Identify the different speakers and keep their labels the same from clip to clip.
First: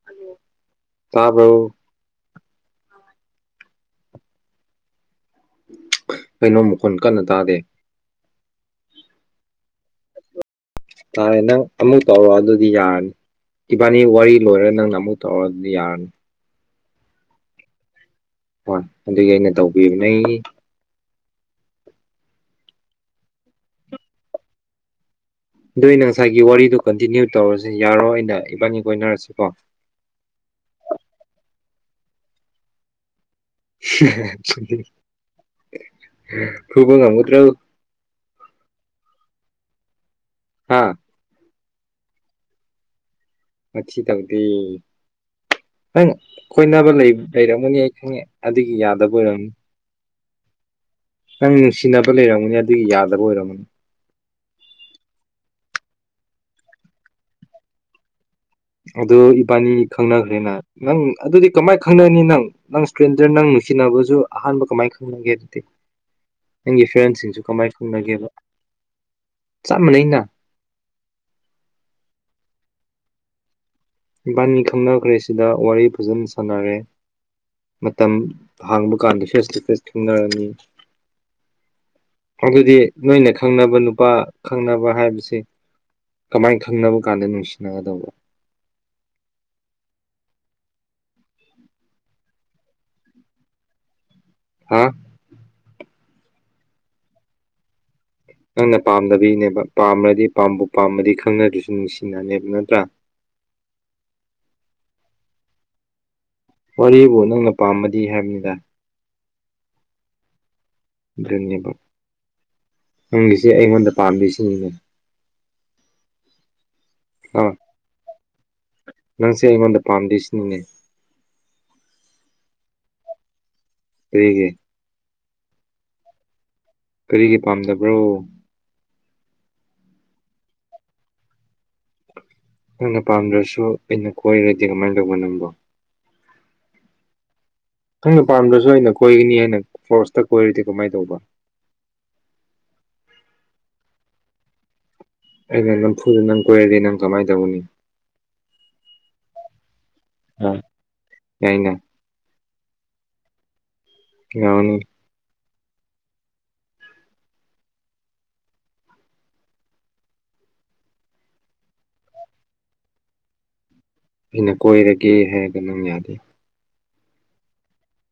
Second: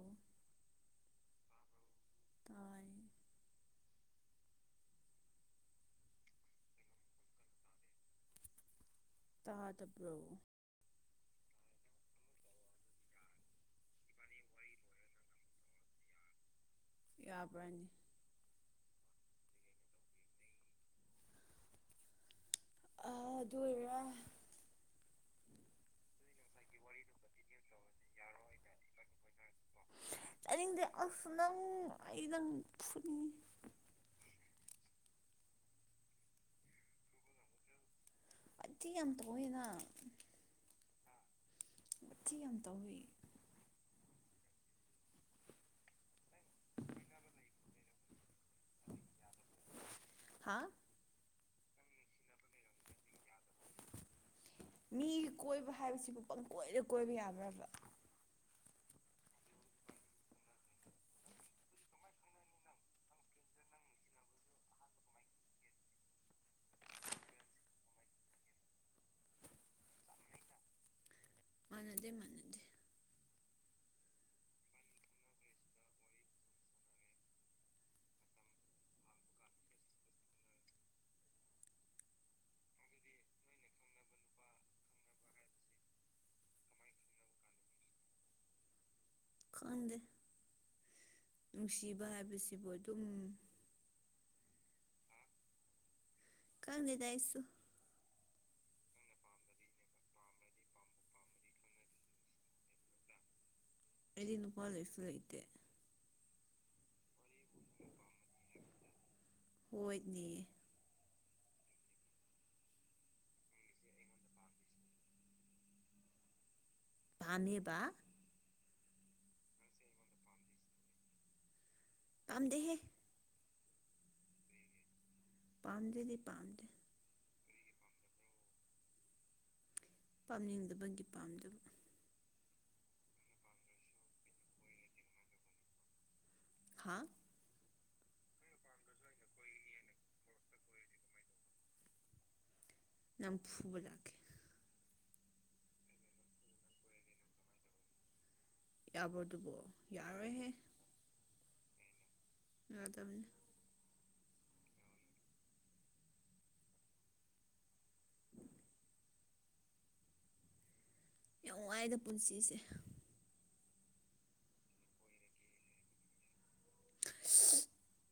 Speaker 1: ꯑꯣ
Speaker 2: ꯇꯥꯕ꯭ꯔꯣ
Speaker 1: ꯇꯥꯏ
Speaker 2: ꯀꯩꯅꯣ ꯃꯈꯣꯟ ꯀꯟꯅ ꯇꯥꯗꯦ
Speaker 1: ꯇꯥꯗꯕ꯭ꯔꯣ
Speaker 2: ꯇꯔꯦ ꯅꯪ ꯑꯃꯨꯛ ꯇꯧꯔꯣ ꯑꯗꯨꯗꯤ ꯌꯥꯔꯅꯤ ꯏꯕꯥꯅꯤ ꯋꯥꯔꯤ ꯂꯣꯏꯔ ꯅꯪꯅ ꯑꯃꯨꯛ ꯇꯧ ꯇꯔꯌꯥꯔꯅꯤ
Speaker 1: ꯌꯥꯕ꯭ꯔꯅꯤ
Speaker 2: ꯍꯣꯏ ꯑꯗꯨꯒꯤ ꯑꯩꯅ ꯇꯧꯕꯤꯕ ꯅꯦ
Speaker 1: ꯑꯗꯨ ꯑꯣꯏꯔ
Speaker 2: ꯑꯗꯨ ꯑꯩꯅ ꯉꯁꯥꯏꯒꯤ ꯋꯥꯔꯤꯗꯣ ꯀꯟꯇꯤꯅ꯭ꯌꯨ ꯇꯧꯔꯁꯤ ꯌꯥꯔꯣ ꯑꯩꯅ ꯏꯕꯥꯟꯒꯤ ꯀꯣꯏꯅꯔꯁꯤꯀꯣ
Speaker 1: ꯇꯅꯤꯡꯗꯦ ꯑꯁ ꯅꯪ ꯑꯩ ꯅꯪ ꯐꯨꯅꯤꯡꯉꯤ
Speaker 2: [unintelligible] ꯐꯨꯕ ꯉꯝꯒꯗ꯭ꯔꯣ
Speaker 1: [unintelligible] ꯇꯧꯋꯦꯅ
Speaker 2: ꯍꯥꯥ
Speaker 1: ꯊꯤ ꯌꯥꯝ ꯇꯧꯋꯤ
Speaker 2: ꯋꯊꯤ ꯇꯧꯗꯦ ꯅꯪ ꯀꯣꯏꯅꯕ ꯂꯩꯔꯝꯒꯅꯤ ꯑꯩ ꯈꯪꯉꯦ ꯑꯗꯨꯒꯤ ꯌꯥꯗꯕ ꯑꯣꯏꯔꯝꯅꯤ
Speaker 1: ꯍꯥꯥ
Speaker 2: ꯅꯪ ꯅꯨꯡꯁꯤꯅꯕ ꯂꯩꯔꯝꯒꯅꯤ ꯑꯗꯨꯒꯤ ꯌꯥꯗꯕ ꯑꯣꯏꯔꯝꯃꯅꯤ꯫
Speaker 1: ꯃꯤꯒꯤ ꯀꯣꯏꯕ ꯍꯥꯏꯕꯁꯤꯕꯨ ꯄꯪ ꯀꯣꯏꯅ ꯀꯣꯏꯕ ꯌꯥꯕ꯭ꯔꯕ
Speaker 2: ꯑꯗꯨꯗꯣ ꯏꯕꯥꯅꯤ ꯈꯪꯅꯈ꯭ꯔꯦꯅ ꯅꯪ ꯑꯗꯨꯗꯤ ꯀꯃꯥꯏꯅ ꯈꯪꯅꯅꯤ ꯅꯪ ꯅꯪ ꯏꯁꯀ꯭ꯔꯤꯟꯗ ꯅꯪ ꯅꯨꯡꯁꯤꯅꯕꯁꯨ ꯑꯍꯥꯟꯕ ꯀꯃꯥꯏꯅ ꯈꯪ ꯑꯗꯨ ꯅꯪꯒꯤ ꯐ꯭ꯔꯦꯟꯁꯤꯡꯁꯨ ꯀꯃꯥꯏ ꯈꯨꯝꯅꯒꯦꯕ ꯆꯞ ꯃꯥꯟꯅꯩꯩꯅ
Speaker 1: ꯃꯥꯅꯗꯦ ꯃꯥꯅꯗꯦ꯫
Speaker 2: ꯏꯕꯥꯅꯤ ꯈꯪꯅꯈ꯭ꯔꯁꯤꯗ ꯋꯥꯔꯤ ꯐꯖꯅ ꯁꯥꯟꯅꯔꯦ꯫ ꯃꯇꯝ ꯍꯥꯡꯕ ꯀꯥꯟꯗ ꯐꯦꯁꯂꯤꯇꯦꯁ ꯈꯦꯡꯅꯔꯝꯅꯤ ꯑꯗꯨꯗꯤ ꯅꯣꯏꯅ ꯈꯪꯅꯕ ꯅꯨꯄꯥ ꯈꯪꯅꯕ ꯍꯥꯏꯕꯁꯦ ꯀꯃꯥꯏ ꯈꯪꯅꯕ ꯀꯥꯟꯗ ꯅꯨꯡꯁꯤꯅꯒꯗꯧꯕ꯫
Speaker 1: ꯈꯪꯗꯦ ꯅꯨꯡꯁꯤꯕ ꯍꯥꯏꯕꯁꯤꯕꯨ ꯑꯗꯨꯝ
Speaker 2: ꯍꯥ
Speaker 1: ꯀ ꯂꯩꯗꯥꯏꯁꯨ
Speaker 2: ꯅꯪꯅ ꯄꯥꯝꯗꯕꯤꯅꯦꯕ ꯄꯥꯝꯃꯔꯗꯤ ꯄꯥꯝꯕꯨ ꯄꯥꯝꯃꯗꯤ ꯈꯪꯅꯗꯨꯁꯨ ꯅꯨꯡꯁꯤꯅꯅꯦꯕ ꯅꯠꯇ꯭ꯔꯥ
Speaker 1: ꯑꯩꯗꯤ ꯅꯨꯄꯥ ꯂꯩꯣꯏꯁꯨ ꯂꯩꯇꯦ
Speaker 2: ꯋꯥꯔꯤꯕꯨ ꯅꯪꯅ ꯄꯥꯝꯃꯗꯤ ꯍꯥꯏꯕꯅꯤꯗ꯫
Speaker 1: ꯍꯣꯏꯅꯦ
Speaker 2: ꯑꯗꯨꯅꯦꯕ ꯅꯪꯒꯤꯁꯤꯦ ꯑꯩꯉꯣꯟꯗ ꯄꯥꯝꯃꯤꯁꯤꯅꯤꯅꯦ ꯑꯥ
Speaker 1: ꯄꯥꯝꯃꯦꯕ
Speaker 2: ꯅꯪꯁꯦ ꯑꯩꯉꯣꯟꯗ ꯄꯥꯝꯗꯣꯏꯁꯤꯅꯤꯅꯦ
Speaker 1: ꯄꯥꯝꯝꯗꯦꯍꯦ꯫
Speaker 2: ꯀꯩꯒꯤ
Speaker 1: ꯄꯗꯦꯗꯤ ꯄꯥꯝꯗꯦ꯫
Speaker 2: ꯀꯔꯤꯒꯤ ꯄꯥꯝꯗꯕ꯭ꯔꯣ
Speaker 1: ꯄꯥꯝꯅꯤꯡꯗꯕꯒꯤ ꯄꯥꯝꯗꯕ꯫
Speaker 2: ꯅꯪꯅ ꯄꯥꯝꯗ꯭ꯔꯁꯨ ꯑꯩꯅ ꯀꯣꯏꯔꯗꯤ ꯀꯃꯥꯏꯅ ꯇꯧꯕ ꯅꯪꯕꯣ꯫
Speaker 1: ꯍꯥꯥ
Speaker 2: ꯅꯪꯅ ꯄꯥꯝꯗ꯭ꯔꯁꯨ ꯑꯩꯅ ꯀꯣꯏꯒꯅꯤ ꯍꯥꯏꯅ ꯐꯣꯔꯁꯇ ꯀꯣꯏꯔꯨꯗꯤ ꯀꯃꯥꯏꯅ ꯇꯧꯕ
Speaker 1: ꯅꯪ ꯐꯨꯕ ꯂꯥꯛꯀꯦ꯫
Speaker 2: ꯑꯩꯅ ꯅꯝꯐꯨꯗ ꯅꯪ ꯀꯣꯏꯔꯗꯤ ꯅꯪ ꯀꯃꯥꯏꯅ ꯇꯧꯅꯤ꯫
Speaker 1: ꯌꯥꯕ꯭ꯔꯣ ꯑꯗꯨꯕꯣ ꯌꯥꯔꯣꯏꯍꯦ꯫
Speaker 2: ꯌꯥꯏꯅ
Speaker 1: ꯌꯥꯗꯕꯅꯤ
Speaker 2: ꯌꯥꯅꯤ
Speaker 1: [unintelligible] ꯌꯥꯝ ꯋꯥꯏꯗ ꯄꯨꯟꯁꯤꯁꯦ
Speaker 2: ꯑꯩꯅ ꯀꯣꯏꯔꯒꯦ ꯍꯥꯏꯔꯒ ꯅꯪ ꯌꯥꯗꯦ꯫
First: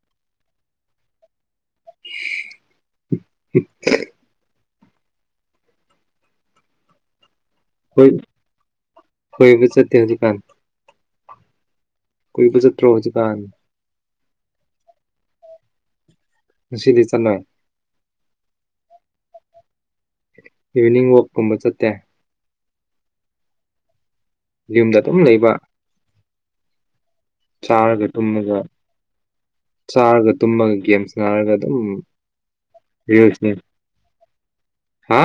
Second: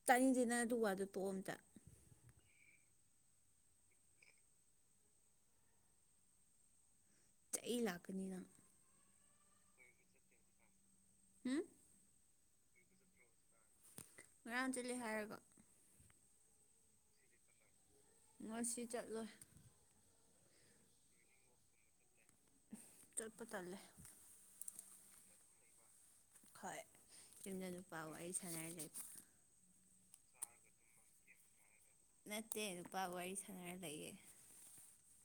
Speaker 1: ꯇꯥꯅꯤꯡꯁꯦ ꯅꯪ ꯑꯗꯨꯒ ꯋꯥꯗꯣ ꯇꯣꯛ ꯑꯝꯇ
Speaker 2: [unintelligible]
Speaker 1: ꯆꯩ ꯂꯥꯛꯀꯅꯤ ꯅꯪ꯫
Speaker 2: ꯍꯣꯏꯕ ꯆꯠꯇ ꯍꯧꯖꯤꯛ ꯀꯥꯟ
Speaker 1: ꯍꯨꯝ
Speaker 2: ꯀꯣꯏꯕ ꯆꯠꯇꯣ ꯍꯧꯖꯤꯛꯀꯥꯟ꯫
Speaker 1: ꯉꯔꯥꯡ ꯆꯠꯂꯦ ꯍꯥꯏꯔꯒ꯫
Speaker 2: ꯅꯨꯡꯁꯤꯗꯤ ꯆꯠꯅꯩ
Speaker 1: ꯉꯁꯤ ꯆꯠꯂꯣꯏ꯫
Speaker 2: ꯏꯚꯅꯤꯡ ꯋꯥꯛꯀꯨꯝꯕ ꯆꯠꯇꯦ
Speaker 1: ꯆꯠꯄ ꯇꯜꯂꯦ꯫
Speaker 2: ꯌꯨꯝꯗ ꯑꯗꯨꯝ ꯂꯩꯕ꯫
Speaker 1: ꯍꯣꯏ ꯌꯨꯝꯅ ꯅꯨꯄꯥ
Speaker 2: ꯆꯥꯔꯒ
Speaker 1: ꯋꯥꯔꯤ ꯋꯥꯔꯤ
Speaker 2: ꯇꯨꯝꯃꯒ
Speaker 1: ꯁꯥꯟꯅꯔ [unintelligible]
Speaker 2: ꯆꯥꯔꯒ ꯇꯨꯝꯃꯒ ꯒꯦꯝꯁ ꯅꯥꯔꯒ ꯑꯗꯨꯝ
Speaker 1: ꯅꯠꯇꯦ ꯅꯨꯄꯥ ꯋꯥꯔꯤ
Speaker 2: ꯔꯤꯜꯁꯅꯦ
Speaker 1: ꯁꯥꯟꯅꯔ ꯂꯩꯌꯦ
Speaker 2: ꯍꯥ꯫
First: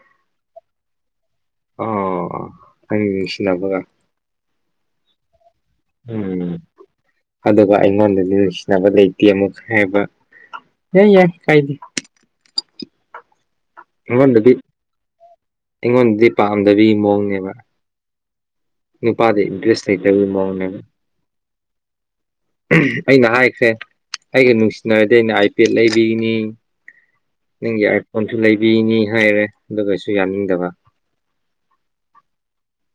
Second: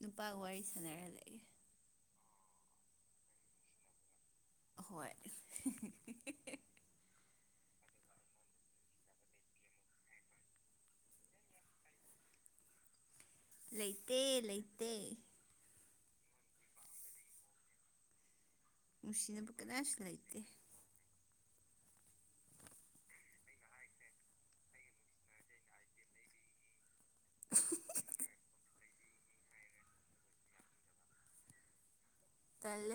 Speaker 1: ꯅꯨꯄꯥꯒ ꯋꯥꯔꯤ ꯁꯥꯟꯅꯔ ꯂꯩ꯫
Speaker 2: ꯑ ꯍꯪ ꯅꯤꯡꯁꯤꯅꯕꯒ
Speaker 1: ꯍꯣꯏ
Speaker 2: ꯎꯝ ꯑꯗꯨꯒ ꯑꯩꯉꯣꯟꯗꯗꯤ ꯅꯨꯡꯁꯤꯅꯕ ꯂꯩꯇꯦ ꯑꯃꯨꯛ ꯍꯥꯏꯕ ꯍ ꯌꯥꯏ ꯀꯥꯏꯗꯤ
Speaker 1: ꯂꯩꯇꯦ ꯂꯩꯇꯦ꯫
Speaker 2: ꯑꯩꯉꯣꯟꯗꯗꯤ ꯄꯥꯝꯗꯕꯒꯤ ꯃꯑꯣꯡꯅꯦꯕ꯫ ꯅꯨꯄꯥꯗ
Speaker 1: ꯅꯨꯡꯁꯤꯅꯕ
Speaker 2: ꯏꯟꯇꯔꯦꯁ
Speaker 1: ꯀꯅꯥꯁꯨ
Speaker 2: ꯂꯩꯇꯕ
Speaker 1: ꯂꯩꯇꯦ
Speaker 2: ꯃꯥꯂꯦꯗ꯫ ꯑꯩꯅ ꯍꯥꯏꯈ꯭ꯔꯦ ꯑꯩꯒ ꯅꯨꯡꯁꯤꯅꯔꯗꯤ ꯑꯩꯅ ꯑꯥꯏꯄꯦꯗ ꯂꯩꯕꯤꯒꯅꯤ꯫ ꯅꯪꯒꯤ ꯑꯥꯏꯠ ꯐꯣꯟꯁꯨ ꯂꯩꯕꯤꯅꯤ ꯍꯥꯏꯔꯦ ꯑꯗꯨꯒꯩꯁꯨ ꯌꯥꯅꯤꯡꯗꯕ
Speaker 1: ꯇꯂꯦ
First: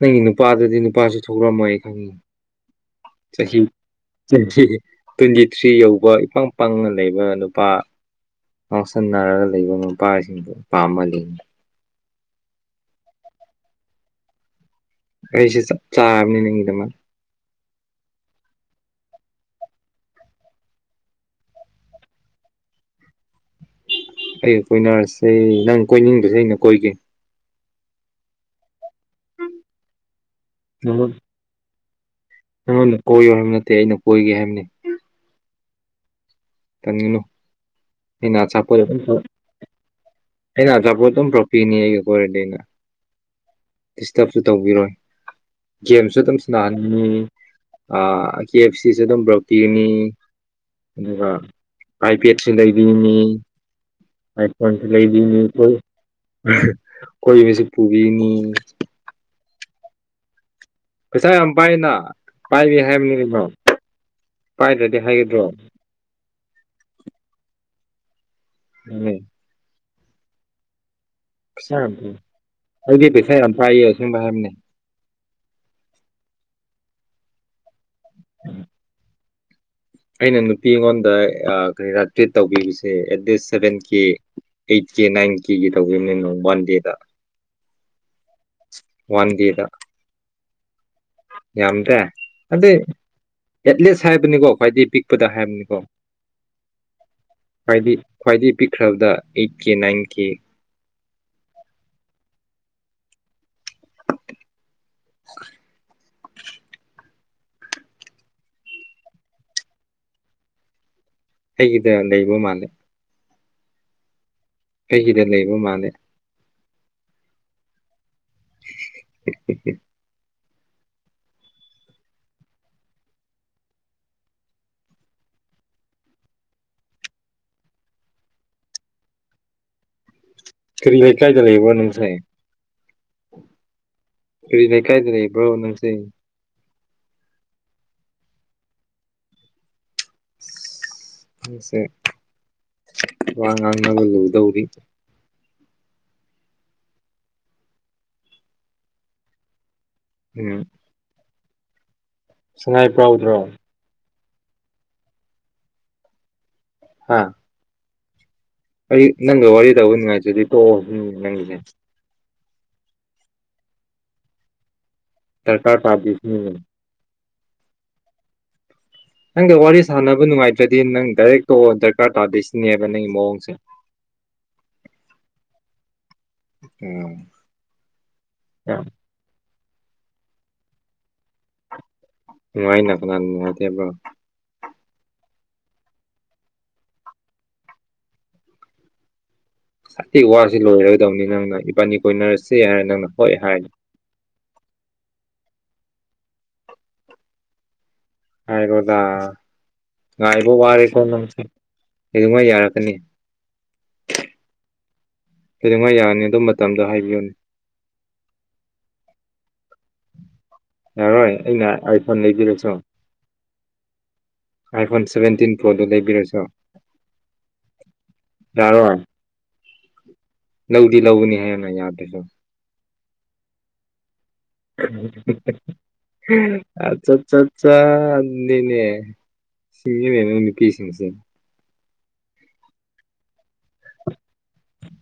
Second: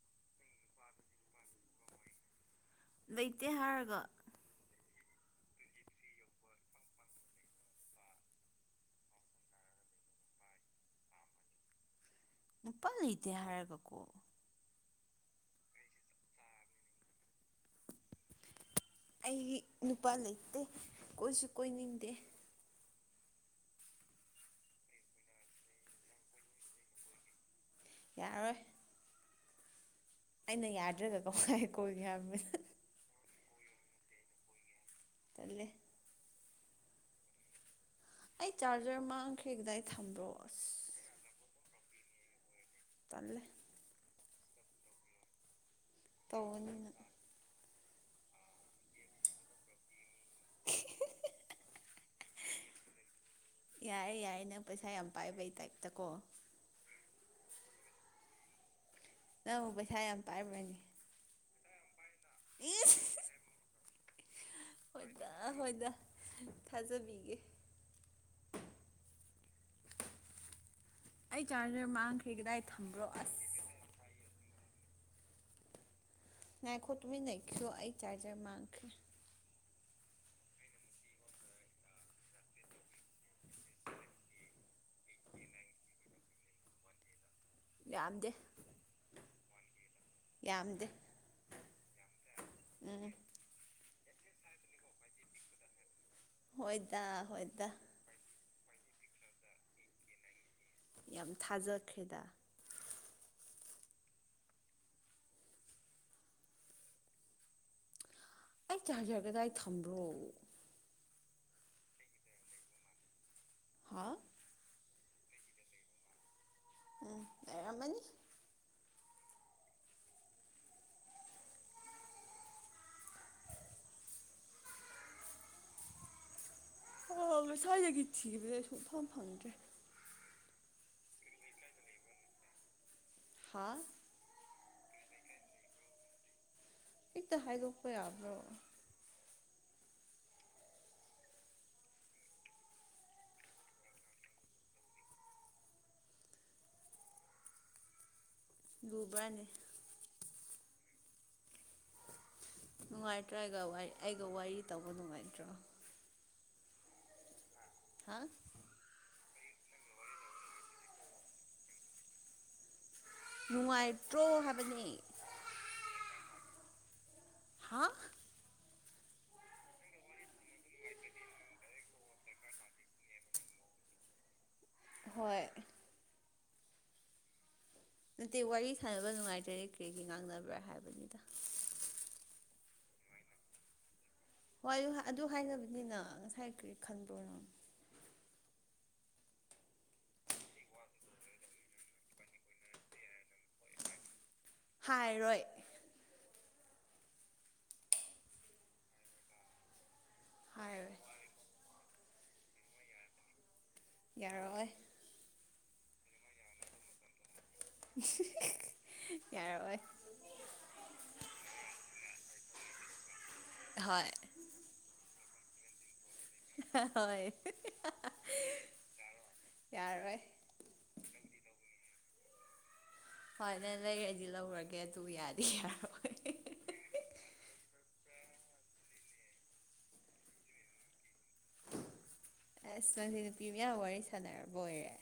Speaker 2: ꯅꯪ ꯅꯨꯄꯥꯗꯗꯤ ꯅꯨꯄꯥꯁꯨ ꯊꯣꯛꯂꯛꯝꯃꯣꯏ ꯈꯪꯉꯤ
Speaker 1: ꯂꯩꯇꯦ
Speaker 2: ꯆꯍꯤ
Speaker 1: ꯍꯥꯏꯔꯒ
Speaker 2: [unintelligible] ꯇ꯭ꯋꯦꯟꯇꯤ ꯊ꯭ꯔꯤ ꯌꯧꯕ ꯏꯄꯪ ꯄꯪꯅ ꯂꯩꯕ ꯅꯨꯄꯥ ꯉꯥꯎꯁꯟꯅꯔꯒ ꯂꯩꯕ ꯅꯨꯄꯥꯁꯤꯡꯗꯨ ꯄꯥꯝꯃ [unintelligible]
Speaker 1: ꯅꯨꯄꯥ ꯂꯩꯇꯦ ꯍꯥꯏꯔꯒꯀꯣ꯫
Speaker 2: ꯑꯩꯁꯦ ꯆꯞ ꯆꯥꯕꯅꯤ ꯅꯒꯤꯗꯃꯛ
Speaker 1: ꯑꯩꯒꯤ ꯅꯨꯄꯥ ꯂꯩꯇꯦ ꯀꯣꯏꯁꯨ ꯀꯣꯏꯅꯤꯡꯗꯦ
Speaker 2: ꯑꯩ ꯀꯣꯏꯅꯔꯁꯦ ꯅꯪ ꯀꯣꯏꯅꯤꯡꯗ꯭ꯔꯖꯨ ꯑꯩꯅ ꯀꯣꯏꯒꯦ꯫
Speaker 1: ꯌꯥꯔꯣꯏ ꯑꯩꯅ ꯌꯥꯗ꯭ꯔꯒ ꯀꯧꯃꯥꯏ ꯀꯣꯏꯒꯦ ꯍꯥꯏꯕ꯭ꯔ
Speaker 2: ꯅ ꯀꯣꯏꯌꯣ ꯍꯥꯏꯕ ꯅꯠꯇꯦ ꯑꯩꯅ ꯀꯣꯏꯒꯦ ꯍꯥꯏꯕꯅꯤ
Speaker 1: ꯇꯂꯦ
Speaker 2: ꯅꯣ ꯑꯩꯅ
Speaker 1: ꯑꯩ
Speaker 2: ꯑꯆꯥꯄꯣꯠ ꯑꯗꯨꯝ
Speaker 1: ꯆꯥꯔꯖꯔ ꯃꯥꯡꯈ꯭ꯔꯦ ꯀꯗꯥꯏ ꯊꯝꯕ꯭ꯔꯣ ꯑꯁ
Speaker 2: ꯑꯩꯅ ꯑꯆꯥꯄꯣꯠ ꯑꯗꯨꯝ ꯄꯤꯅꯤ ꯑꯩꯒ ꯀ꯭ꯋꯥꯔꯦꯟꯇꯅꯥ
Speaker 1: ꯇꯜꯂꯦ
Speaker 2: ꯗꯤꯁꯇꯔꯕꯁꯨ ꯇꯧꯕꯤꯔꯣꯏ ꯒꯦꯝꯁꯨ ꯑꯗꯨꯝ
Speaker 1: ꯇꯧꯒꯅꯤ ꯅꯪ
Speaker 2: ꯁꯅꯥꯍꯟꯒꯅꯤ ꯀꯦ ꯑꯦꯐ ꯁꯤꯁꯨꯦ ꯑꯗꯨꯝ ꯕ꯭ꯔꯣꯀꯤꯅꯤ ꯑꯗꯨꯒ ꯑꯥꯏꯄꯦꯠꯁꯨ ꯂꯩꯕꯤꯅꯤ꯫
Speaker 1: ꯌꯥꯏꯦ ꯌꯥꯏꯌꯦ ꯅꯪ
Speaker 2: ꯑꯥꯏꯐꯣꯟꯁꯨ
Speaker 1: ꯄꯩꯁꯥ ꯌꯥꯝ
Speaker 2: ꯂꯩꯕꯤꯅꯤ
Speaker 1: ꯄꯥꯏꯕꯩ
Speaker 2: ꯀꯣꯏ-
Speaker 1: ꯇꯥꯏꯞꯇ ꯀꯣ
Speaker 2: [unintelligible] ꯀꯣꯏꯕꯁꯨ ꯄꯨꯕꯤꯅꯤ꯫
Speaker 1: ꯅꯪꯕꯨ ꯄꯩꯁꯥ ꯌꯥꯝ ꯄꯥꯏꯕ꯭ꯔꯅꯦ꯫
Speaker 2: ꯄꯩꯁꯥ ꯌꯥꯝ ꯄꯥꯏꯅ ꯄꯥꯏꯔꯤ
Speaker 1: ꯏꯁ
Speaker 2: ꯍꯥꯏꯕꯅꯤꯃꯣ ꯄꯥꯏꯗꯗꯤ
Speaker 1: ꯍꯣꯏꯗ ꯍꯣꯏꯗ ꯊꯥꯖꯕꯤꯒꯦ꯫
Speaker 2: ꯎꯝ꯫
Speaker 1: ꯑꯩ
Speaker 2: ꯄꯩꯁꯥ
Speaker 1: ꯆꯥꯔꯖꯔ
Speaker 2: ꯌꯥꯝ
Speaker 1: ꯃꯥꯡꯈ꯭ꯔꯦ ꯀꯗꯥꯏ ꯊꯝꯕ꯭ꯔꯣ
Speaker 2: ꯑꯩꯈꯣꯗꯤ ꯄꯩꯁꯥ
Speaker 1: ꯑꯁ
Speaker 2: ꯌꯥꯝ ꯄꯥꯏꯌꯦ ꯑꯁꯦꯡꯕ ꯍꯥꯏꯕꯅꯦ꯫
Speaker 1: ꯉꯥꯢꯈꯣ ꯇꯨꯝꯃꯤ ꯂꯩꯈ꯭ꯔꯣ ꯑꯩ ꯆꯥꯖꯔ ꯃꯥꯡꯈ꯭ꯔꯦ꯫
Speaker 2: ꯑꯩꯅ ꯅꯨꯄꯤ ꯑꯩꯉꯣꯟꯗ ꯀꯔꯤꯔꯥ ꯇ꯭ꯔꯤꯠ ꯇꯧꯕꯤꯕꯁꯦ ꯑꯦꯠ ꯗꯦꯠ ꯁꯚꯦꯟ ꯀ ꯑꯩꯠ ꯀꯦ ꯅꯥꯏꯟ ꯀꯦꯒꯤ ꯇꯧꯕꯤꯕꯅꯤ ꯅꯣꯡ ꯋꯥꯟ ꯗꯦꯗ
Speaker 1: ꯌꯥꯝꯗꯦ꯫
Speaker 2: ꯋꯥꯟꯗꯗ
Speaker 1: ꯌꯥꯝꯗꯦ꯫
Speaker 2: ꯌꯥꯝꯗ꯭ꯔꯦ ꯑꯗꯩ
Speaker 1: ꯎꯝ
Speaker 2: ꯑꯦꯠꯂꯤꯁ ꯍꯥꯏꯕꯅꯤꯀꯣ ꯈ꯭ꯋꯥꯏꯗꯒꯤꯩ ꯄꯤꯛꯄꯗ ꯍꯥꯏꯕꯅꯤꯀꯣ
Speaker 1: ꯍꯣꯏꯗ ꯍꯣꯏꯗ
Speaker 2: ꯈ꯭ꯋꯥꯏꯗꯒꯤ ꯈ꯭ꯋꯥꯏꯗꯒꯤ ꯄꯤꯛꯈ꯭ꯔꯕꯗ ꯑꯩꯠ ꯀꯦ ꯅꯥꯏꯟ ꯀꯦ
Speaker 1: ꯌꯥꯝ ꯊꯥꯖꯈ꯭ꯔꯦꯗ
Speaker 2: [unintelligible]
Speaker 1: ꯑꯩ ꯆꯖꯒꯦꯗ ꯑꯩ ꯊꯝꯕ꯭ꯔꯣ
Speaker 2: ꯑꯩꯒꯤꯗ ꯂꯩꯕ ꯃꯥꯜꯂꯦ
Speaker 1: ꯍꯥꯥ
Speaker 2: ꯀꯩꯒꯤꯗ ꯂꯩꯕ ꯃꯥꯜꯂꯦ
Speaker 1: ꯑꯦꯔ ꯑꯃꯅꯤꯅꯤ
Speaker 2: ꯎ ꯎ ꯎꯝ
Speaker 1: ꯏꯁꯥꯗꯒꯤ ꯊꯤꯕꯗꯦ ꯑꯩ ꯁꯨꯡꯐꯝ ꯐꯪꯗ꯭ꯔꯦ
Speaker 2: ꯀꯔꯤ ꯂꯩ ꯀꯥꯏꯗ ꯂꯩꯕꯣ ꯅꯅꯨꯡꯁꯥꯏ
Speaker 1: ꯍꯥꯥ
Speaker 2: ꯀ ꯂꯩꯀꯥꯏꯗ ꯂꯩꯕ꯭ꯔꯣ ꯅꯁ
Speaker 1: ꯍꯤꯛꯇ ꯍꯥꯏꯗꯣꯛꯄ ꯌꯥꯕ꯭ꯔꯣ
Speaker 2: ꯁꯦ ꯋꯥ ꯉ ꯉꯥꯡꯅꯒ ꯂꯗꯧꯔꯤ
Speaker 1: ꯂꯨꯕ꯭ꯔꯅꯤ
Speaker 2: ꯎꯝ ꯁꯉꯥꯏ
Speaker 1: ꯅꯨꯡꯉꯥꯏꯇ꯭ꯔꯥ
Speaker 2: ꯄ꯭ꯔꯥꯎꯗ꯭ꯔꯣ
Speaker 1: ꯑꯩꯒ ꯑꯩꯒ ꯋꯥꯔꯤ ꯇꯧꯕ ꯅꯨꯡꯉꯥꯏꯇ꯭ꯔꯣ
Speaker 2: ꯍꯥꯥ
Speaker 1: ꯍꯥꯥ
Speaker 2: ꯑꯩ ꯅꯪꯒ ꯋꯥꯔꯤ ꯇꯧꯕ ꯅꯨꯡꯉꯥꯏꯁꯤꯗꯤ ꯄꯣꯛꯑꯣ ꯍꯧ ꯅꯪꯒꯤꯁꯦ
Speaker 1: ꯅꯨꯡꯉꯥꯏꯇ꯭ꯔꯣ ꯍꯥꯏꯕꯅꯤ
Speaker 2: ꯁꯔꯀ ꯄꯥꯁꯁꯤ
Speaker 1: ꯍꯥꯥ
Speaker 2: ꯅꯪꯒ ꯋꯥꯔꯤ ꯁꯥꯟꯅꯕ ꯅꯨꯡꯉꯥꯏꯇ꯭ꯔꯗꯤ ꯅꯪ ꯗꯥꯏꯔꯦꯛ ꯇꯣ ꯗꯔꯀꯥꯔ ꯇꯥꯗꯣꯏꯁꯤꯅꯦꯕ ꯅꯪꯒꯤ ꯃꯑꯣꯡꯁꯦ
Speaker 1: ꯍꯣꯏ
Speaker 2: ꯎꯝ
Speaker 1: ꯅꯠꯇꯦ ꯋꯥꯔꯤ
Speaker 2: ꯌꯥꯝ
Speaker 1: ꯁꯥꯟꯅꯕ ꯅꯨꯡꯉꯥꯏꯇꯔꯦ ꯀꯔꯤꯒꯤꯩ ꯉꯥꯡꯅꯕ꯭ꯔꯥ ꯍꯥꯏꯕꯅꯤꯗ
Speaker 2: ꯅꯨꯡꯉꯥꯏꯅ ꯀꯅꯥ ꯅꯨꯡꯉꯥꯏꯗꯦꯕ꯭ꯔꯣ
Speaker 1: ꯍꯣꯏ ꯑꯗꯨ ꯍꯥꯏꯅꯕꯅꯤꯅ ꯉꯁꯥꯏ ꯀꯔꯤ ꯈꯟꯕ꯭ꯔꯣꯅꯣ
Speaker 2: ꯁꯇꯤ ꯋꯥꯁꯤ ꯂꯣꯏꯔꯣꯏꯗꯕꯅꯤ ꯅꯪꯅ ꯏꯕꯥꯅꯤ ꯀꯣꯏꯅꯔꯁ ꯍꯥꯏꯔꯦ ꯅꯪꯅ ꯍꯣꯏ ꯍꯥꯏꯅꯤ
Speaker 1: ꯍꯥꯏꯔꯣꯏ
Speaker 2: ꯍꯥꯏꯕꯗ ꯉꯥꯏꯕ ꯋꯥꯔꯦꯀꯣ ꯅꯪꯁ ꯀꯩꯃ ꯌꯥꯔꯛꯀꯅꯤ
Speaker 1: ꯌꯥꯔꯣꯏ
Speaker 2: ꯀꯩꯗꯧꯉꯥꯏ ꯌꯥꯔꯅꯤ ꯑꯗꯨꯝ ꯃꯇꯝꯗꯣ ꯍꯥꯏꯕꯤꯌꯨꯅꯦ
Speaker 1: ꯌꯥꯔꯑꯣꯏ
Speaker 2: ꯌꯥꯔꯣꯏ ꯑꯩꯅ ꯑꯥꯏꯐꯣꯟ ꯂꯩꯕꯤꯔꯁꯨ
Speaker 1: ꯍꯣꯏ
Speaker 2: ꯑꯥꯏ ꯐꯣꯟ ꯁꯚꯦꯟꯇꯤꯟ ꯄ꯭ꯔꯣꯗꯣ ꯂꯩꯕꯤꯔꯁꯦ
Speaker 1: ꯍꯣꯏ
Speaker 2: ꯌꯥꯔꯣꯏ
Speaker 1: ꯌꯥꯔꯣꯏ
Speaker 2: ꯂꯧꯗꯤ ꯂꯧꯅꯤ ꯍꯥꯏꯌꯦꯅ ꯌꯥꯗ꯭ꯔꯁꯨ
Speaker 1: ꯍꯅꯦ ꯂꯩ ꯔꯦꯗꯤ ꯂꯔꯒꯦ
Speaker 2: ꯑꯆꯥꯠ ꯑꯠꯆꯥꯅꯤꯅꯦ ꯁꯤꯁꯤꯡꯅꯦꯅ ꯎꯅꯤꯄꯤꯁꯤꯅꯁꯦ
Speaker 1: ꯑꯁ ꯅꯪꯁꯤ ꯅꯨꯄꯤ ꯃꯌꯥꯝ ꯋꯥꯔꯤ ꯁꯥꯟꯅꯔꯕ ꯑꯣꯏꯔꯦ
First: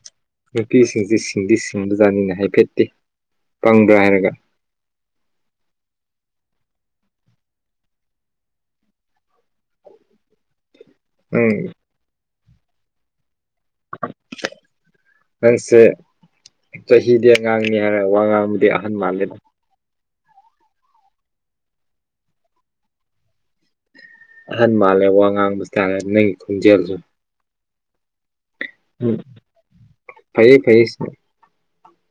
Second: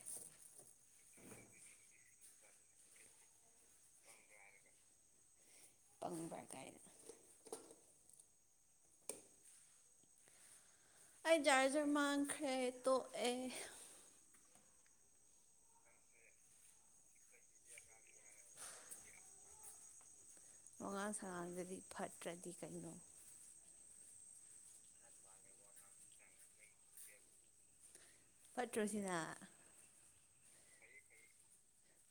Speaker 2: ꯅꯨꯄꯤꯁꯤꯡꯁꯤ ꯁꯤꯡꯗꯤ ꯁꯤꯡꯕꯖꯥꯠꯅꯤꯅ ꯍꯥꯏꯐꯦꯠꯇꯦ ꯄꯪꯗ꯭ꯔꯥ ꯍꯥꯏꯔꯒ
Speaker 1: ꯄꯪꯕ꯭ꯔꯔ ꯀꯥꯏꯗꯅ ꯑꯩ
Speaker 2: ꯅꯪ
Speaker 1: ꯖꯥꯔꯖꯔ ꯃꯥꯡꯈ꯭ꯔꯦ ꯇꯣ ꯑꯦ
Speaker 2: ꯑꯩꯁ ꯆꯍꯤꯗꯤ ꯑꯉꯥꯡꯅꯤ ꯍꯥꯏꯔꯒ ꯋꯥ ꯉꯥꯡꯕꯗꯤ ꯑꯍꯟ ꯃꯥꯜꯂꯦꯗ
Speaker 1: ꯃꯉꯥꯡ ꯁꯉꯥꯡꯗꯗꯤ ꯐꯠꯇ꯭ꯔꯗꯤ ꯀꯩꯅꯣ
Speaker 2: ꯑꯍꯟ ꯃꯥꯜꯂꯦ ꯋꯥ ꯉꯥꯡꯕꯁꯤꯁꯨ ꯇꯥꯜꯂꯦ ꯅꯪꯒꯤ ꯈꯣꯟꯖꯦꯜꯁꯨ
Speaker 1: ꯐꯠꯇ꯭ꯔꯣꯁꯤꯅ
Speaker 2: ꯐꯌꯦ ꯐꯥꯏ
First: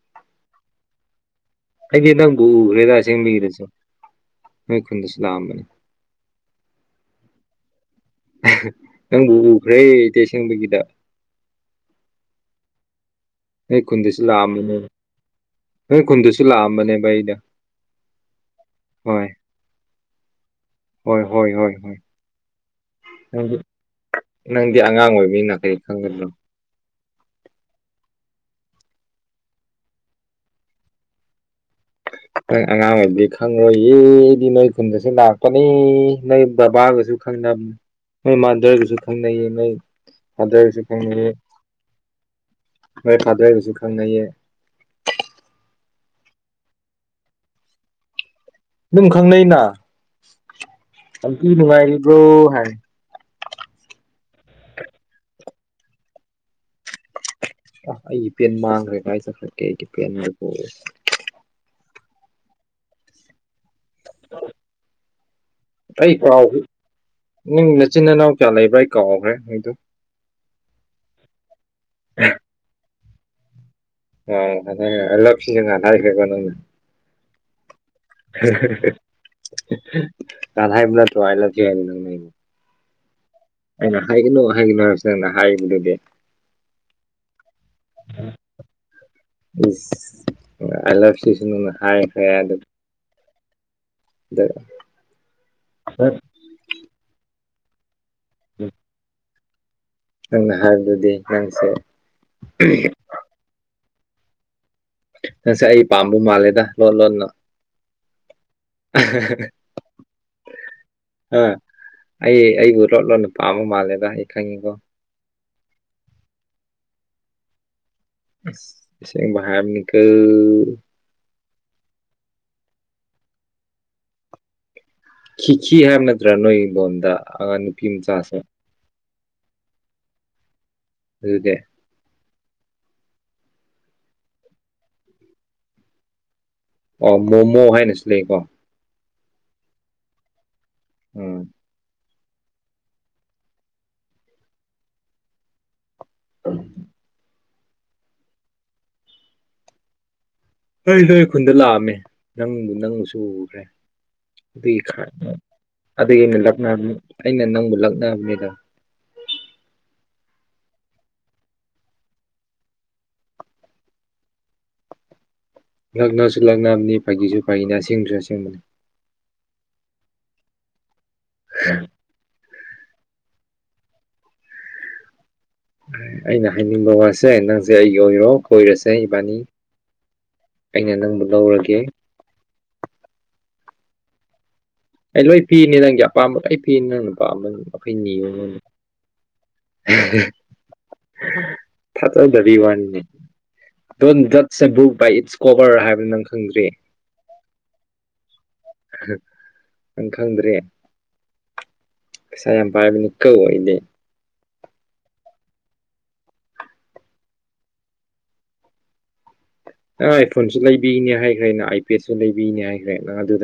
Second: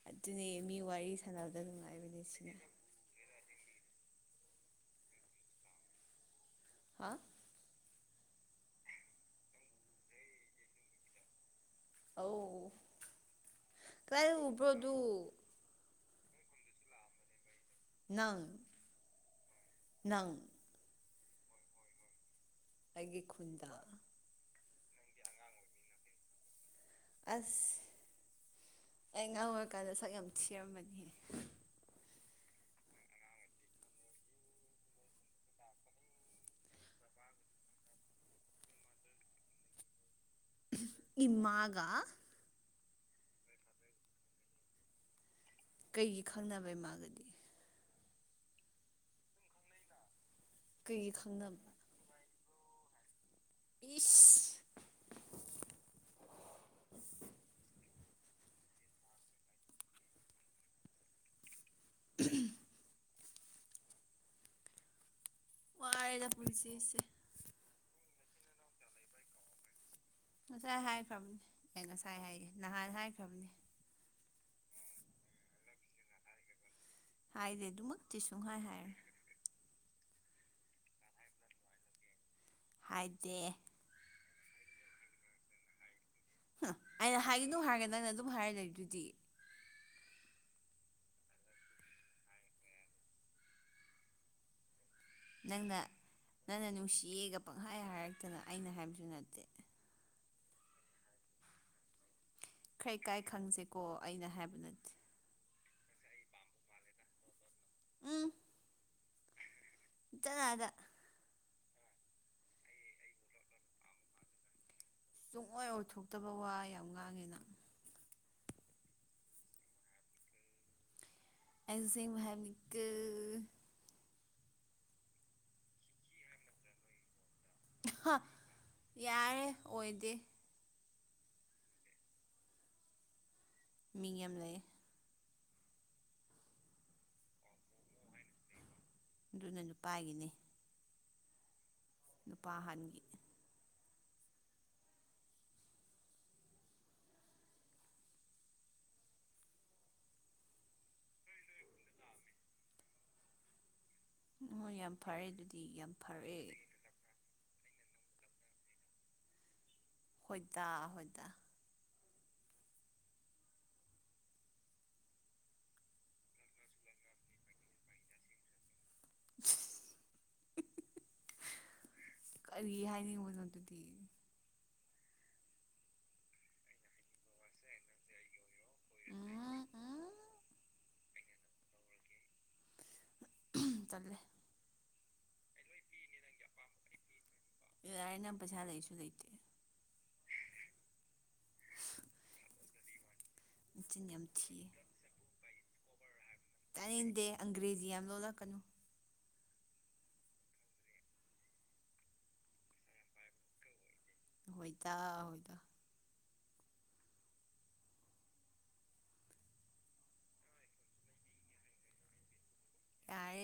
Speaker 1: ꯑꯗꯨꯅꯦ ꯃꯤ ꯋꯥꯔꯤꯁ [unintelligible]
Speaker 2: ꯑꯩꯗꯤ ꯅꯪꯕꯨ ꯎꯈ꯭ꯔꯦꯗ ꯑꯁꯦꯡꯕꯤꯔꯁꯦ ꯅꯣꯏ ꯈꯨꯟꯗꯁꯨ ꯂꯥꯛꯑꯝꯕꯅꯦ꯫
Speaker 1: ꯍꯥ
Speaker 2: ꯅꯪꯕꯨ ꯎꯈ꯭ꯔꯦꯗꯤ ꯁꯦꯡꯕꯒꯤꯗ꯫
Speaker 1: ꯑꯣ
Speaker 2: ꯅꯣꯏ ꯈꯨꯟꯗꯁꯨ
Speaker 1: ꯀꯥꯏ ꯎꯕ꯭ꯔꯣ
Speaker 2: ꯂꯥꯛꯑꯝꯕꯅꯦ
Speaker 1: ꯑꯗꯨ
Speaker 2: ꯅꯣꯏ ꯈꯨꯨꯟꯗꯨꯁꯨ ꯂꯥꯛꯑꯝꯕꯅꯦꯕ ꯑꯩꯗ
Speaker 1: ꯅꯪ ꯅꯪ
Speaker 2: ꯍꯣꯏ ꯍꯣꯏ ꯍꯣꯏ ꯍꯣꯏ
Speaker 1: ꯑꯩꯒꯤ
Speaker 2: ꯅꯪꯗꯤ
Speaker 1: ꯈꯨꯟꯗ
Speaker 2: ꯅꯪꯗꯤ ꯑꯉꯥꯡ ꯑꯣꯏꯕ ꯃꯤꯅ ꯀꯔꯤ ꯈꯪꯒꯅꯤ ꯫
Speaker 1: ꯑꯁ ꯑꯩ ꯉꯥꯡ ꯑꯣꯏꯔꯀꯥꯟꯗ ꯁꯛ ꯌꯥꯝ ꯊꯤꯔꯝꯕꯅꯤꯍꯦ꯫
Speaker 2: ꯅꯪ ꯑꯉꯥꯡ ꯑꯣꯏꯕꯗꯤ ꯈꯪꯂꯪꯂꯣꯏꯌꯦꯗꯤ ꯅꯣꯏ ꯈꯨꯟꯗꯁꯨ ꯂꯥꯛꯄꯅꯤ ꯅꯣꯏ ꯕꯕꯥꯒꯁꯨ꯫ ꯈꯅꯕ ꯃꯣꯏ ꯃꯥꯗꯔꯒꯁꯨ ꯈꯪꯅꯩꯌꯦ ꯅꯣꯏ ꯃꯥꯗꯔꯒꯁꯨ ꯈꯪꯅꯩꯌꯦ
Speaker 1: ꯏꯃꯥꯒ
Speaker 2: ꯃꯣꯏ ꯐꯥꯗ ꯍꯥꯏꯒꯁꯨ ꯈꯪꯅꯩꯌꯦ꯫
Speaker 1: ꯀꯩꯒꯤ ꯈꯪꯅꯕꯩ ꯃꯥꯒꯗꯤ꯫
Speaker 2: ꯑꯗꯨꯝ ꯈꯪꯅꯩꯩꯅ
Speaker 1: ꯀꯩꯒꯤ
Speaker 2: ꯑꯛ
Speaker 1: ꯈꯪꯅꯕ
Speaker 2: ꯅꯨꯡꯉꯥꯏꯔꯤꯕꯔꯤꯕ꯭ꯔꯣ ꯍꯥꯏ
Speaker 1: ꯏꯁ
Speaker 2: ꯑ ꯑꯩꯒꯤ ꯄꯦꯟ ꯃꯥꯡꯈ꯭ꯔꯦ ꯀꯥꯏꯖꯈ꯭ꯔꯀꯦ ꯑꯩꯒꯤ ꯄꯦꯟꯕꯨ
Speaker 1: ꯎꯝ
Speaker 2: ꯀꯩ
Speaker 1: ꯋꯥꯔꯦꯗ
Speaker 2: ꯀꯥꯎ
Speaker 1: ꯄꯨꯟꯁꯤꯁꯦ
Speaker 2: ꯅꯪ ꯃꯆꯤꯟ ꯏꯅꯥꯎ ꯀꯌꯥ ꯂꯩꯕ꯭ꯔꯥ ꯑꯩ ꯀꯥꯎꯈ꯭ꯔꯦ
Speaker 1: ꯉꯁꯥꯏ ꯍꯥꯏꯈ꯭ꯔꯕꯅꯤ ꯑꯩ ꯉꯁꯥꯏ ꯍꯥꯏꯌꯦ ꯅꯍꯥꯟ ꯍꯥꯏꯈ꯭ꯔꯕꯅꯦ꯫
Speaker 2: ꯍꯣꯏ ꯍꯜꯂꯞ ꯁꯤꯖꯤꯟ ꯇꯈ꯭ꯔꯒꯣ ꯑꯅ
Speaker 1: ꯍꯥꯏꯗꯦ ꯑꯗꯨꯃꯛ
Speaker 2: ꯀꯊꯥꯏꯕꯨꯂ ꯇ ꯑꯥꯏꯂꯖꯤ
Speaker 1: ꯍꯥꯏꯗꯦ꯫
Speaker 2: ꯑꯩꯅ ꯍꯥꯏꯒꯅꯨ ꯍꯥꯏꯒꯅꯣ ꯍꯥꯏꯔꯁꯦ ꯑꯅ ꯍꯥꯏꯔꯤꯕꯗꯨꯗꯤ꯫
Speaker 1: ꯑ ꯑꯩꯅ ꯍꯥꯏꯒꯗ ꯍꯥꯏꯔꯒꯦ ꯅꯪꯩꯅ ꯑꯗꯨꯝ ꯍꯥꯏꯔ ꯂꯩ ꯑꯗꯨꯗꯤ꯫
Speaker 2: ꯏꯁ ꯑꯥꯏꯂꯞ ꯁꯤꯁꯨ ꯅꯅ ꯍꯥꯏꯈ꯭ꯔꯦ ꯑꯗꯨ ꯑꯗꯨ
Speaker 1: ꯅꯪꯅ ꯅꯪꯅ ꯅꯨꯡꯁꯤꯒ ꯄꯪꯍꯥꯏ ꯍꯥꯏꯔꯛꯇꯅ ꯑꯩꯅ ꯍꯥꯏꯕꯁꯨ ꯅꯠꯇꯦ꯫
Speaker 2: ꯅꯪꯅ ꯍꯥꯏꯕꯗꯨꯗꯤ ꯍꯥꯏꯔꯁꯨ
Speaker 1: ꯈꯔꯥ ꯢꯀꯥꯏ ꯈꯪꯁꯦꯀꯣ ꯑꯩꯅ ꯍꯥꯏꯕ ꯅꯠꯇꯦ꯫
Speaker 2: ꯅꯁ ꯑꯩ ꯄꯥꯝꯕ ꯃꯥꯜꯂꯦꯗ ꯂꯣꯟ ꯂꯣꯟꯅ꯫
Speaker 1: ꯎꯝ
Speaker 2: [unintelligible]
Speaker 1: [unintelligible]
Speaker 2: ꯑ ꯑꯩ ꯑꯩꯕꯨ ꯂꯣꯠꯂꯣꯠ ꯄꯥꯝꯕ ꯃꯥꯜꯂꯦꯗ ꯑꯩ ꯈꯪꯉꯤꯀꯣ
Speaker 1: ꯇꯨꯡꯑꯣꯏ ꯑꯣꯊꯣꯛꯇꯕ ꯋꯥ ꯌꯥꯝ ꯉꯥꯡꯉꯦ ꯅꯪ
Speaker 2: ꯎꯝ ꯑꯁꯦꯡꯕ ꯍꯥꯢꯕꯅꯤꯀꯣ
Speaker 1: ꯑꯩ ꯑꯁꯦꯡꯕ ꯍꯥꯏꯅꯤꯀꯣ
Speaker 2: ꯈꯤꯈꯤ ꯍꯥꯏꯕ ꯅꯠꯇ꯭ꯔꯥ ꯅꯣꯏ ꯏꯤꯡꯗꯣꯟꯗ ꯑꯥꯡ ꯅꯨꯄꯤ
Speaker 1: ꯍꯥ
Speaker 2: ꯃꯆꯥꯁꯦ꯫
Speaker 1: ꯌꯥꯔꯦ ꯑꯣꯏꯗꯦ꯫
Speaker 2: ꯑꯗꯨꯗꯦ꯫
Speaker 1: ꯃꯤ ꯌꯥꯝ ꯂꯩꯌꯦ꯫
Speaker 2: ꯑꯣ ꯃꯣꯃꯣ ꯍꯥꯏꯅꯁꯨ ꯂꯩꯀꯣ꯫
Speaker 1: ꯑꯗꯨꯅ ꯅꯨꯄꯥꯒꯤꯅꯦ꯫
Speaker 2: ꯎꯝ
Speaker 1: ꯅꯨꯄꯥ ꯑꯍꯟꯒꯤ
Speaker 2: [unintelligible] ꯍꯣꯏ ꯅꯣꯏ ꯑꯩ ꯈꯨꯟꯗ ꯂꯥꯛꯑꯝꯃꯦ ꯅꯪꯕꯨ ꯅꯪꯁꯨ ꯎꯈ꯭ꯔꯦ꯫
Speaker 1: ꯑꯣ
Speaker 2: ꯑꯗꯨꯒꯤ
Speaker 1: ꯌꯥꯝ
Speaker 2: ꯈꯔ
Speaker 1: ꯐꯔꯦ ꯑꯗꯨꯗꯤ ꯌꯥꯝ
Speaker 2: ꯑꯗꯨꯒꯤ
Speaker 1: ꯐꯔꯦ
Speaker 2: ꯑꯩꯅ ꯑꯩꯅ ꯅꯪꯕꯨ ꯂꯛꯅꯕꯅꯤꯗ꯫
Speaker 1: ꯍꯣꯏꯗꯥ ꯍꯣꯏꯗꯥ꯫
Speaker 2: ꯂꯛꯅꯁꯨ ꯂꯛꯅꯕꯅꯤ ꯐꯥꯒꯤꯁꯨ ꯐꯥꯒꯤꯅꯤ ꯑꯁꯦꯡꯕꯁꯨ ꯑꯁꯦꯡꯕꯅꯤ꯫
Speaker 1: [unintelligible]
Speaker 2: [unintelligible]
Speaker 1: ꯀꯔꯤ ꯍꯥꯏꯅꯤꯡꯕꯅꯣ ꯑꯗꯨꯗꯤ?
Speaker 2: ꯑꯩꯅ ꯍꯥꯏꯅꯤꯡꯕ ꯋꯥꯁꯦ ꯅꯪꯁꯦ ꯑꯩꯒꯤ ꯑꯣꯏꯔꯣ ꯀꯣꯏꯔꯁꯦ
Speaker 1: ꯎꯝ
Speaker 2: ꯏꯕꯥꯅꯤ꯫ ꯑꯩꯅ ꯅꯪꯕꯨ ꯂꯧꯔꯒꯦ꯫
Speaker 1: ꯇꯜꯂꯦ
Speaker 2: ꯑꯩ ꯂꯣꯏ ꯄꯤꯅꯤ ꯅꯪꯒꯤ ꯑꯄꯥꯝꯕ ꯂꯣꯏ ꯄꯤꯅꯤ ꯅꯪ ꯅꯨꯄꯥꯝꯕ ꯑꯈꯣꯏ
Speaker 1: ꯌꯥꯔꯦ
Speaker 2: ꯅꯤꯌꯨ
Speaker 1: ꯅꯪ ꯄꯩꯁꯥ ꯂꯩꯁꯨ ꯂꯩꯇꯦ
Speaker 2: ꯊꯥꯖꯗꯕꯤ ꯋꯥꯅꯤꯅꯦ ꯫
Speaker 1: ꯅꯆꯤꯟ
Speaker 2: ꯗꯣꯟ
Speaker 1: ꯌꯥꯝ
Speaker 2: ꯖꯠꯁ
Speaker 1: ꯊꯤꯌꯦ
Speaker 2: a book by its cover ꯍꯥꯏꯕꯗꯨ ꯅꯪ ꯈꯪꯗ꯭ꯔꯤ꯫
Speaker 1: ꯇꯥꯅꯤꯡꯗꯦ ꯑꯪꯒ꯭ꯔꯦꯖꯤ ꯌꯥꯝ ꯑꯣꯜꯂꯛꯀꯅꯨ꯫
Speaker 2: ꯅꯪ ꯈꯪꯗ꯭ꯔꯦ ꯄꯩꯁꯥ ꯌꯥꯝ ꯄꯥꯏꯕꯅꯤꯀꯣ ꯑꯩꯗꯤ
Speaker 1: ꯍꯣꯏꯇꯥ ꯍꯣꯏꯗꯥ
Speaker 2: ꯑꯥꯏ ꯐꯣꯟꯁꯨ ꯂꯩꯕꯤꯅꯦ ꯍꯥꯏꯈ꯭ꯔꯦ ꯅ ꯑꯥꯏ ꯄꯦꯗꯁꯨ ꯂꯩꯕꯤꯅꯦ ꯍꯥꯏꯈ꯭ꯔꯦ ꯅꯪ
Speaker 1: ꯌꯥꯔꯦ
Speaker 2: ꯑꯗꯨꯗ